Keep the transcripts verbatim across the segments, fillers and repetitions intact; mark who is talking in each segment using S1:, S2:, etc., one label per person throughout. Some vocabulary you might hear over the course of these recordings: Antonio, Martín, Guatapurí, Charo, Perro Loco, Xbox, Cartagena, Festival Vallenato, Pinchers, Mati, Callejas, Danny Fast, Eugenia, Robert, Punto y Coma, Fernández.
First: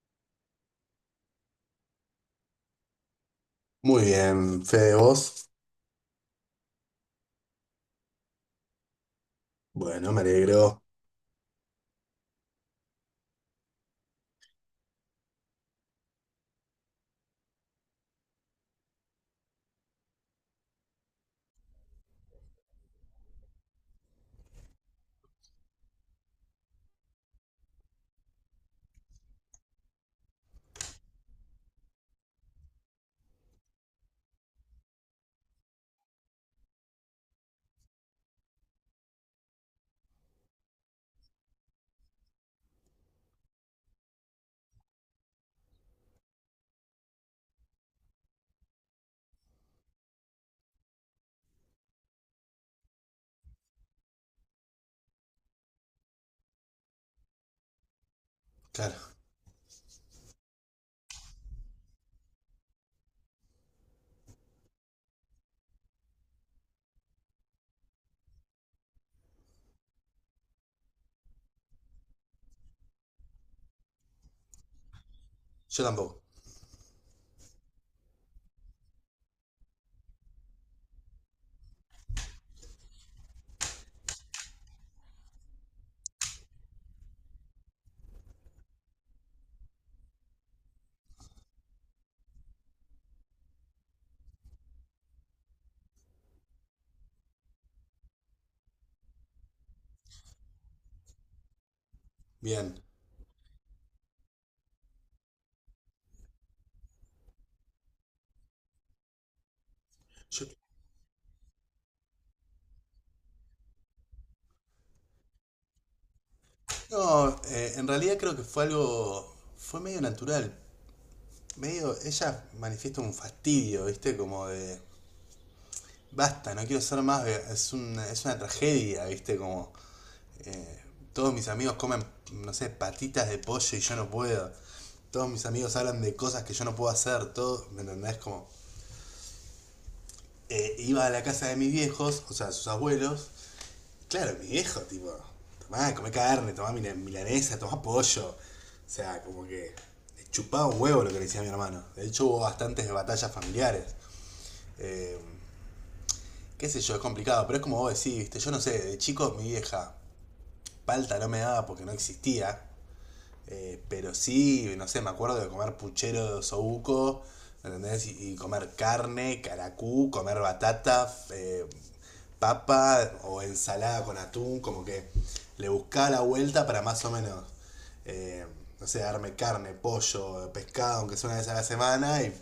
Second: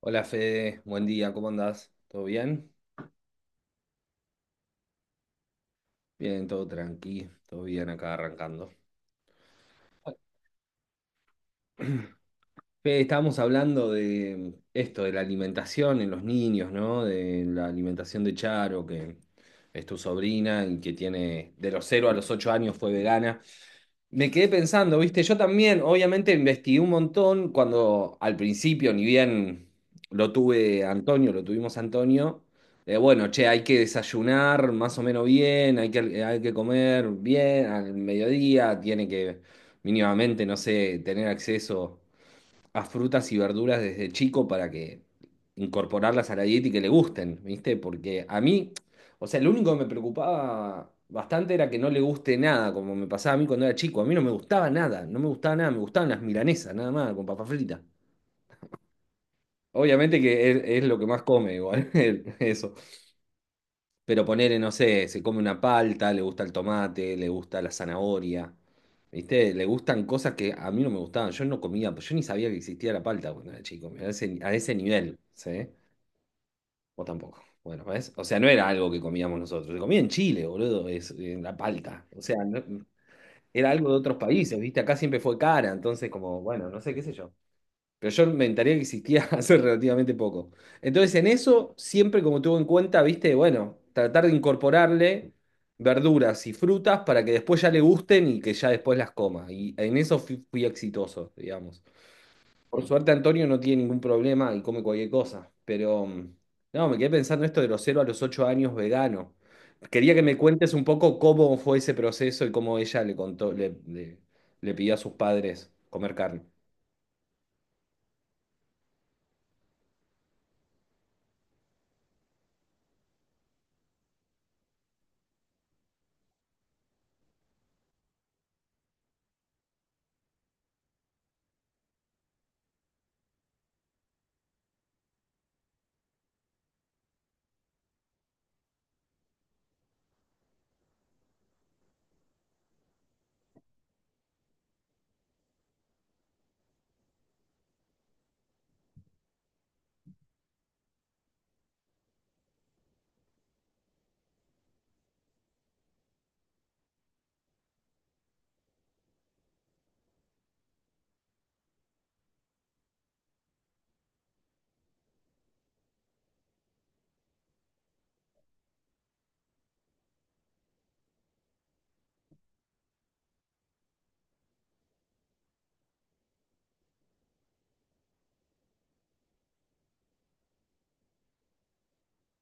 S1: Hola Fede, buen día, ¿cómo andás? ¿Todo bien?
S2: Muy bien, Fede, vos.
S1: Bien, todo tranqui, todo bien acá arrancando.
S2: Bueno, me alegro.
S1: Fede, estábamos hablando de esto, de la alimentación en los niños, ¿no? De la alimentación de Charo, que es tu sobrina y que tiene de los cero a los ocho años fue vegana. Me quedé pensando, viste, yo también obviamente investigué un montón cuando al principio, ni bien lo tuve Antonio, lo tuvimos Antonio, eh, bueno, che, hay que desayunar más o menos bien, hay que, hay que comer bien al mediodía, tiene que mínimamente, no sé, tener acceso a frutas y verduras desde chico para que incorporarlas a la dieta y que le gusten, ¿viste? Porque a mí, o sea, lo único que me preocupaba bastante era que no le guste nada, como me pasaba a mí cuando era chico. A mí no me gustaba nada, no me gustaba nada, me gustaban las milanesas, nada más, con papa frita.
S2: Claro,
S1: Obviamente que es, es lo que más come igual, el- eso. Pero ponele, no sé, se come una palta, le gusta el tomate, le gusta la zanahoria. ¿Viste? Le gustan cosas que a mí no me gustaban. Yo no comía, pues, yo ni sabía que existía la palta cuando era chico. A ese, a ese nivel, ¿sí?
S2: yo tampoco.
S1: Vos tampoco. Bueno, ¿ves? O sea, no era algo que comíamos nosotros. Se comía en Chile, boludo, es, en la palta. O sea, no- era algo de otros países, ¿viste? Acá siempre fue cara, entonces como, bueno, no sé, qué sé yo. Pero yo me enteré que existía hace relativamente poco. Entonces, en eso, siempre como tuve en cuenta, viste, bueno, tratar de incorporarle verduras y frutas para que después ya le gusten y que ya después las coma. Y en eso fui, fui exitoso, digamos.
S2: Bien.
S1: Por suerte, Antonio no tiene ningún problema y come cualquier cosa. Pero, mm, no, me quedé pensando esto de los cero a los ocho años vegano. Quería que me
S2: Yo-
S1: cuentes un poco cómo fue ese proceso y cómo ella le contó, le, le le pidió a sus padres comer carne.
S2: no, eh, en realidad creo que fue algo, fue medio natural. Medio, ella manifiesta un fastidio, ¿viste? Como de, basta, no quiero ser más, ve- es una, es una tragedia, ¿viste? Como todos mis amigos comen, no sé, patitas de pollo y yo no puedo. Todos mis amigos hablan de cosas que yo no puedo hacer, todo, ¿me entendés? Como, eh, iba a la casa de mis viejos, o sea, sus abuelos. Claro, mi viejo, tipo, tomá, comé carne, tomá mila- milanesa, tomá pollo. O sea, como que le chupaba un huevo lo que le decía mi hermano. De hecho, hubo bastantes batallas familiares. Eh, qué sé yo, es complicado, pero es como vos decís, ¿viste? Yo no sé, de chico mi vieja palta no me daba porque no existía. Eh, pero sí, no sé, me acuerdo de comer puchero de osobuco, ¿entendés? Y, y comer carne, caracú, comer batata, eh, papa o ensalada con atún, como que le buscaba la vuelta para más o menos, eh, no sé, darme carne, pollo, pescado, aunque sea una vez a la semana, y,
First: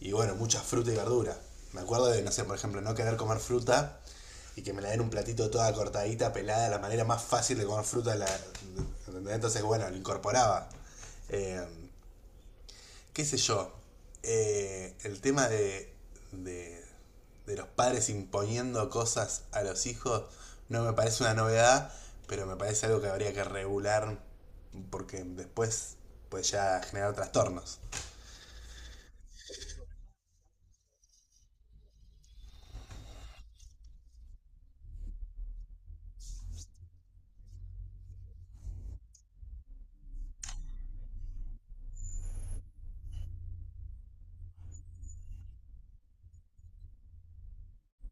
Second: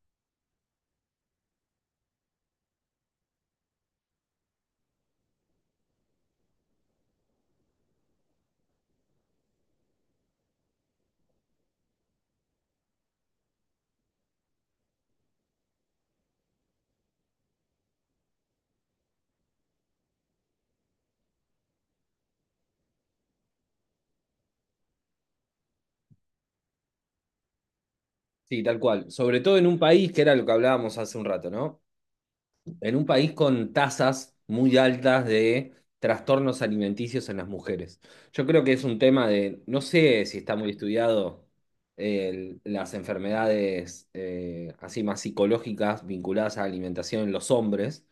S2: y bueno, mucha fruta y verdura. Me acuerdo de, no sé, por ejemplo, no querer comer fruta y que me la den un platito toda cortadita, pelada, la manera más fácil de comer fruta. La, Entonces, bueno, lo incorporaba. Eh, ¿Qué sé yo? Eh, el tema de, de, de los padres imponiendo cosas a los hijos no me parece una novedad, pero me parece algo que habría que regular porque después puede ya generar trastornos.
S1: Sí, tal cual. Sobre todo en un país, que era lo que hablábamos hace un rato, ¿no? En un país con tasas muy altas de trastornos alimenticios en las mujeres. Yo creo que es un tema de, no sé si está muy estudiado eh, las enfermedades eh, así más psicológicas vinculadas a la alimentación en los hombres,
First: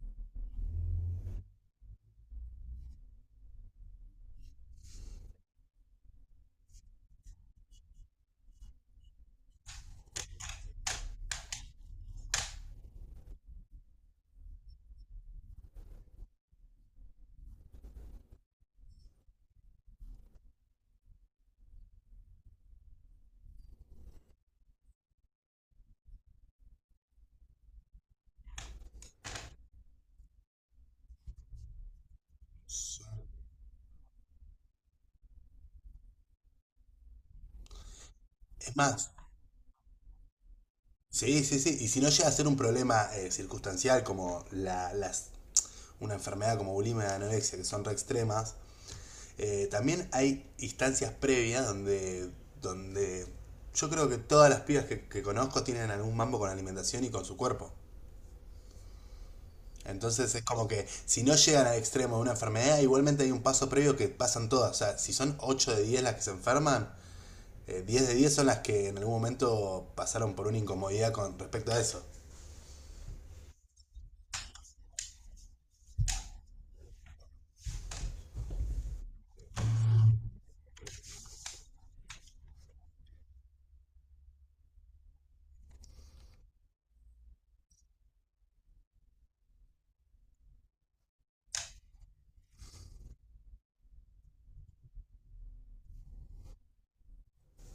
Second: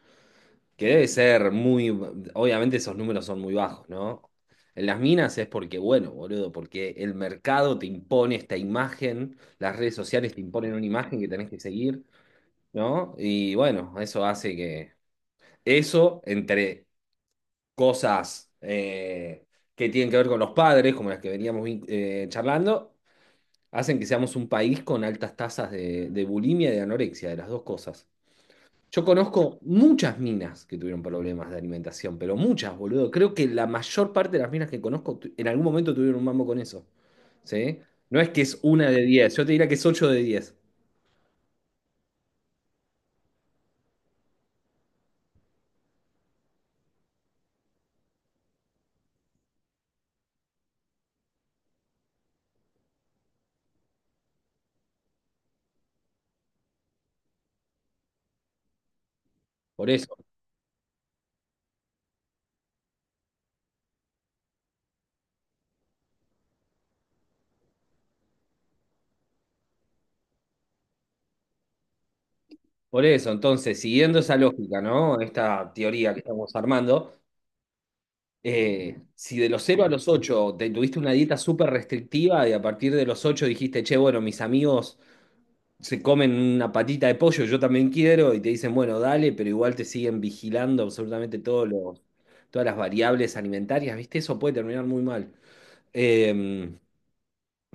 S1: que debe ser muy... Obviamente esos números son muy bajos, ¿no? En las minas es porque, bueno, boludo, porque el mercado te impone esta imagen, las redes sociales te imponen una imagen que tenés que seguir, ¿no? Y bueno, eso hace que... Eso entre cosas eh, que tienen que ver con los padres, como las que veníamos vin- eh, charlando, hacen que seamos un país con altas tasas de, de bulimia y de anorexia, de las dos cosas. Yo conozco muchas minas que tuvieron problemas de alimentación, pero muchas, boludo. Creo que la mayor parte de las minas que conozco tu- en algún momento tuvieron un mambo con eso. ¿Sí? No es que es
S2: Es
S1: una de
S2: más,
S1: diez, yo te diría que es ocho de diez.
S2: sí, sí, sí, y si no llega a ser un problema eh, circunstancial, como la, las una enfermedad como bulimia y anorexia, que son re extremas. Eh, también hay instancias previas donde, donde yo creo que todas las pibas que, que conozco tienen algún mambo con la alimentación y con su cuerpo.
S1: Por eso,
S2: Entonces es como que si no llegan al extremo de una enfermedad, igualmente hay un paso previo que pasan todas. O sea, si son ocho de diez las que se enferman, eh, diez de diez son las que en algún momento pasaron por una incomodidad con respecto a eso.
S1: por eso. Entonces, siguiendo esa lógica, ¿no? Esta teoría que estamos armando, eh, si de los cero a los ocho te tuviste una dieta súper restrictiva y a partir de los ocho dijiste, che, bueno, mis amigos se comen una patita de pollo, yo también quiero, y te dicen, bueno, dale, pero igual te siguen vigilando absolutamente todos los, todas las variables alimentarias, ¿viste? Eso puede terminar muy mal. Eh,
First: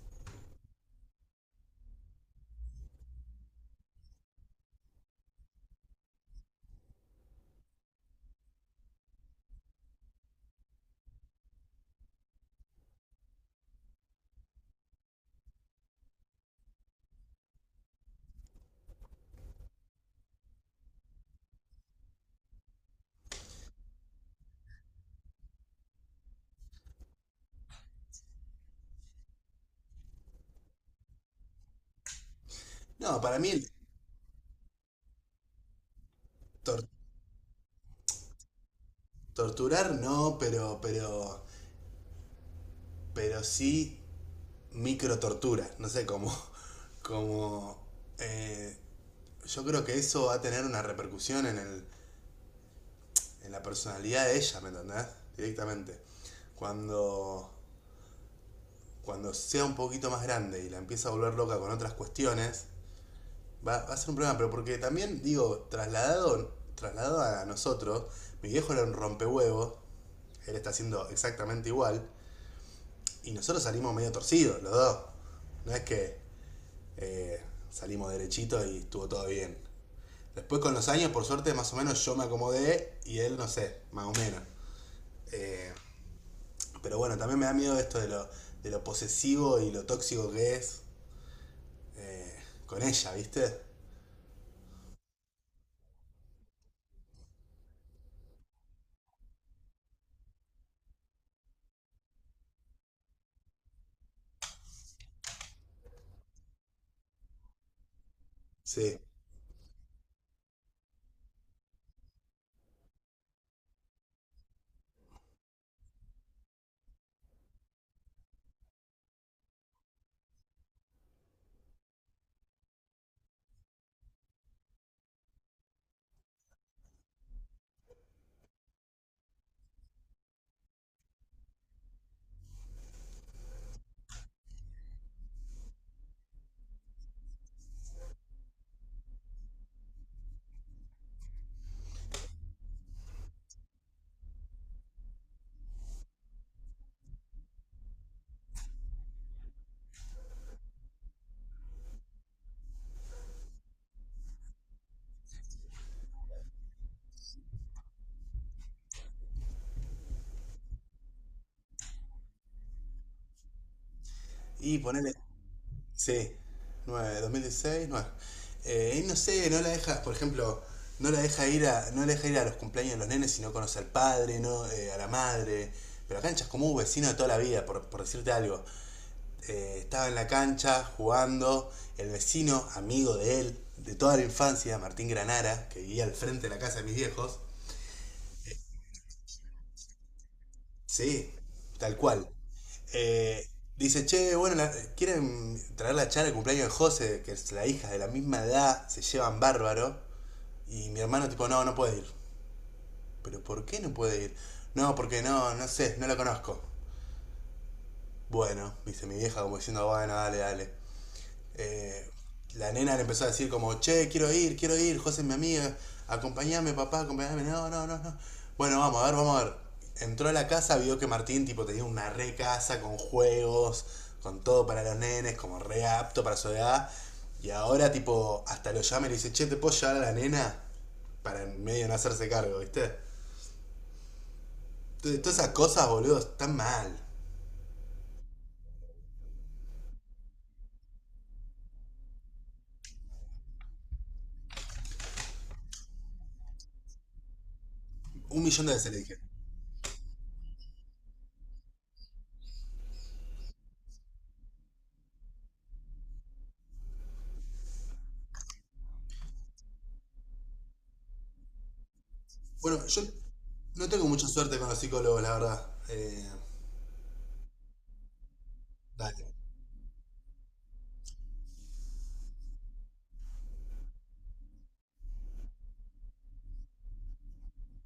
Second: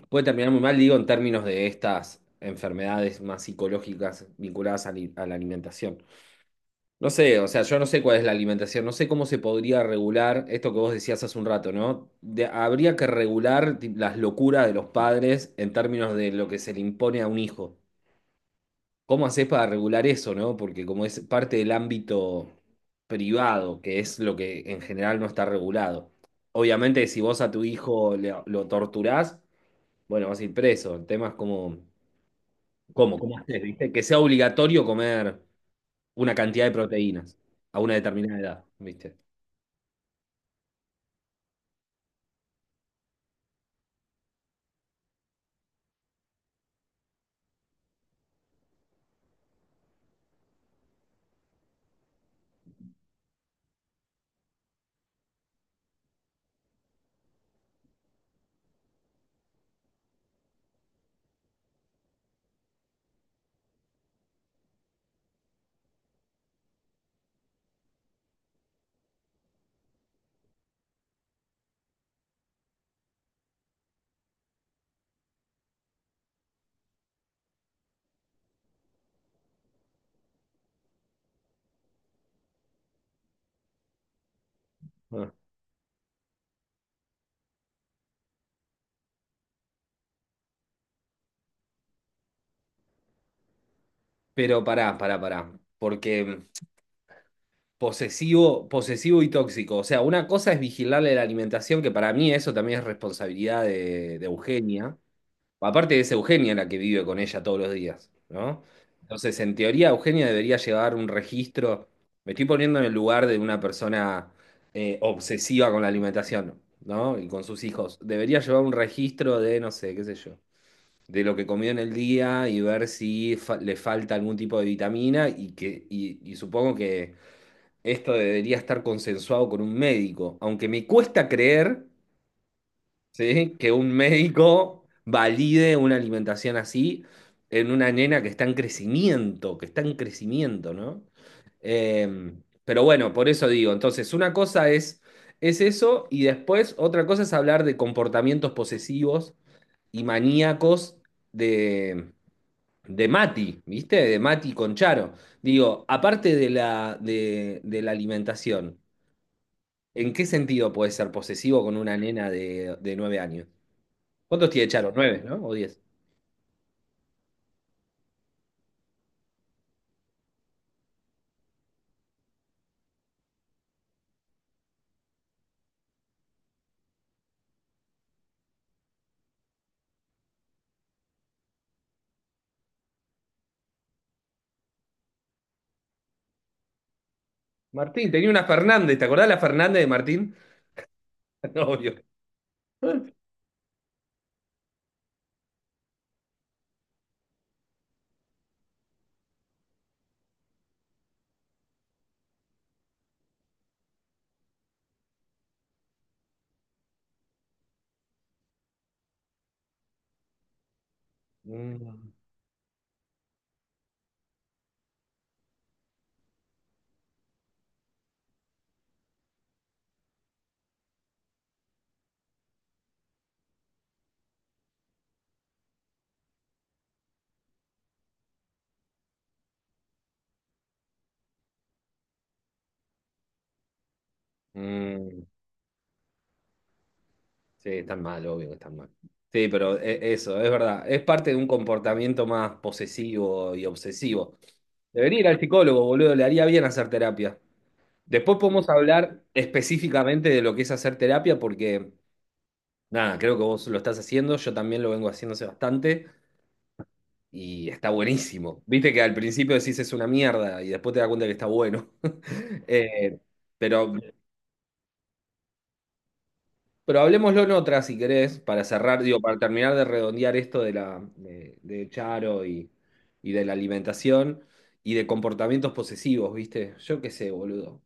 S1: Puede terminar muy mal, digo, en términos de estas enfermedades más psicológicas vinculadas a, li- a la alimentación. No sé, o sea, yo no sé cuál es la alimentación, no sé cómo se podría regular esto que vos decías hace un rato, ¿no? De- habría que regular ti- las locuras de los padres en términos de lo que se le impone a un hijo. ¿Cómo haces para regular eso, no? Porque como es parte del ámbito privado, que es lo que en general no está regulado. Obviamente, si vos a tu hijo le- lo torturás, bueno, vas a ir preso. El tema es como, ¿cómo?
S2: No,
S1: ¿Cómo
S2: para mí
S1: haces, viste? Que sea obligatorio comer una cantidad de
S2: tor-
S1: proteínas a una determinada edad, ¿viste?
S2: torturar no, pero, pero, pero sí micro tortura, no sé cómo. Como, eh, yo creo que eso va a tener una repercusión en, el, en la personalidad de ella, ¿me entendés? Directamente. Cuando, cuando sea un poquito más grande y la empieza a volver loca con otras cuestiones, va, va a ser un problema. Pero porque también, digo, trasladado, trasladado a nosotros, mi viejo era un rompehuevos, él está haciendo exactamente igual, y nosotros salimos medio torcidos, los dos. No es que eh, salimos derechitos y estuvo todo bien. Después con los años, por suerte, más o menos yo me acomodé y él, no sé, más o menos.
S1: Ah.
S2: Eh, pero bueno, también me da miedo esto de lo, de lo posesivo y lo tóxico que es eh, con ella, ¿viste?
S1: Pero pará, pará, pará. Porque posesivo, posesivo y tóxico. O sea, una cosa es vigilarle la alimentación, que para mí eso también es responsabilidad de de Eugenia. Aparte es Eugenia la que vive con ella todos los días, ¿no?
S2: Sí.
S1: Entonces, en teoría, Eugenia debería llevar un registro. Me estoy poniendo en el lugar de una persona eh, obsesiva con la alimentación, ¿no? Y con sus hijos. Debería llevar un registro de, no sé, qué sé yo, de lo que comió en el día y ver si fa- le falta algún tipo de vitamina y que, y, y supongo que esto debería estar consensuado con un médico. Aunque me cuesta creer, ¿sí? Que un médico valide una alimentación así en una nena que está en crecimiento, que está en crecimiento, ¿no? Eh, pero bueno, por eso digo, entonces una cosa es, es eso y después otra cosa es hablar de comportamientos posesivos y maníacos de, de Mati, ¿viste? De Mati con Charo. Digo, aparte de la, de, de la alimentación. ¿En qué sentido puede ser posesivo con una nena de, de nueve años? ¿Cuántos tiene
S2: Y
S1: Charo?
S2: ponerle,
S1: ¿Nueve, no? ¿O diez?
S2: sí, nueve, dos mil dieciséis, nueve. Eh, y no sé, no la deja, por ejemplo, no la deja ir a, no la deja ir a los cumpleaños de los nenes si no conoce al padre, no, eh, a la madre. Pero acá en Chascomú, vecino de toda la vida, por, por decirte algo. eh, estaba en la cancha jugando, el vecino, amigo de él, de toda la infancia, Martín Granara, que vivía al frente de la casa de mis viejos.
S1: Martín, tenía una Fernández, ¿te acordás la Fernández de Martín?
S2: Sí,
S1: Obvio.
S2: tal cual. Eh, dice, che, bueno, la- quieren traer la charla de cumpleaños de José, que es la hija de la misma edad, se llevan bárbaro. Y mi hermano, tipo, no, no puede ir. ¿Pero por qué no puede ir? No, porque no, no sé, no la conozco. Bueno, dice mi vieja como diciendo, bueno, dale, dale. eh,
S1: Mm,
S2: la nena le empezó a decir como, che, quiero ir, quiero ir, José es mi amiga, acompáñame papá, acompáñame no, no, no, no. Bueno, vamos a ver, vamos a ver. Entró a la casa, vio que Martín tipo tenía una re casa con juegos, con todo para los nenes, como re apto para su edad. Y ahora tipo, hasta lo llama y le dice, che, ¿te puedo llevar a la nena? Para en medio no hacerse cargo, ¿viste? Entonces,
S1: mm,
S2: todas esas cosas, boludo, están mal.
S1: sí, están mal, obvio que están mal. Sí, pero e- eso, es verdad. Es parte de un comportamiento más posesivo y obsesivo. Debería ir al psicólogo, boludo, le haría bien hacer terapia. Después
S2: Un millón
S1: podemos
S2: de veces le dije.
S1: hablar específicamente de lo que es hacer terapia, porque nada, creo que vos lo estás haciendo, yo también lo vengo haciendo hace bastante y está buenísimo. Viste que al principio decís es una mierda y después te das cuenta que está bueno.
S2: Bueno, yo
S1: Eh,
S2: no
S1: pero,
S2: tengo mucha suerte con los psicólogos, la verdad. Eh,
S1: pero hablemoslo en otra, si querés, para cerrar, digo,
S2: dale.
S1: para terminar de redondear esto de la de, de Charo y, y de la alimentación y de comportamientos posesivos, ¿viste? Yo qué sé, boludo.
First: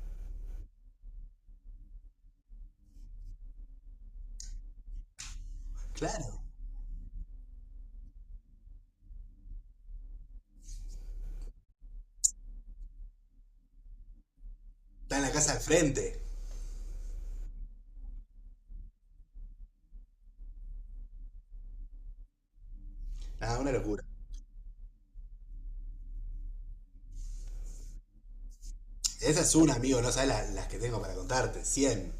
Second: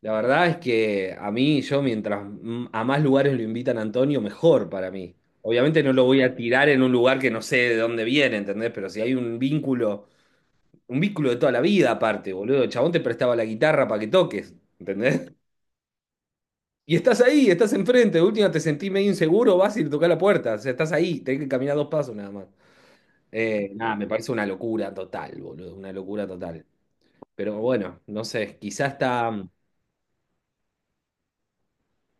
S1: La verdad es que a mí, yo mientras m- a más lugares lo invitan a Antonio, mejor para mí. Obviamente no lo voy
S2: Claro.
S1: a tirar en un lugar que no sé de dónde viene, ¿entendés? Pero si hay un vínculo, un vínculo de toda la vida aparte, boludo. El chabón te prestaba la guitarra para que toques,
S2: Está en la
S1: ¿entendés?
S2: casa de frente.
S1: Y estás ahí, estás enfrente, de última te sentís medio inseguro, vas y le tocás la puerta, o sea, estás ahí, tenés que caminar dos pasos nada más.
S2: Ah,
S1: Eh,
S2: una
S1: nada,
S2: locura.
S1: me parece una locura total, boludo, una locura total. Pero bueno, no sé, quizás está...
S2: Esa es una, amigo, no sabes la- las que tengo para contarte. Cien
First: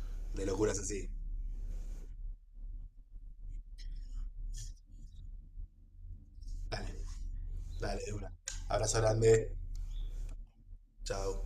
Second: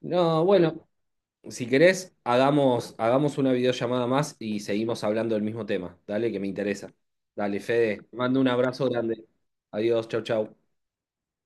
S1: No,
S2: de locuras
S1: bueno,
S2: así.
S1: si querés, hagamos, hagamos una videollamada más y seguimos hablando del mismo tema. Dale, que me interesa.
S2: Dale,
S1: Dale, Fede,
S2: dale, de
S1: te
S2: una.
S1: mando un abrazo
S2: Abrazo
S1: grande.
S2: grande.
S1: Adiós, chau, chau.
S2: Chao.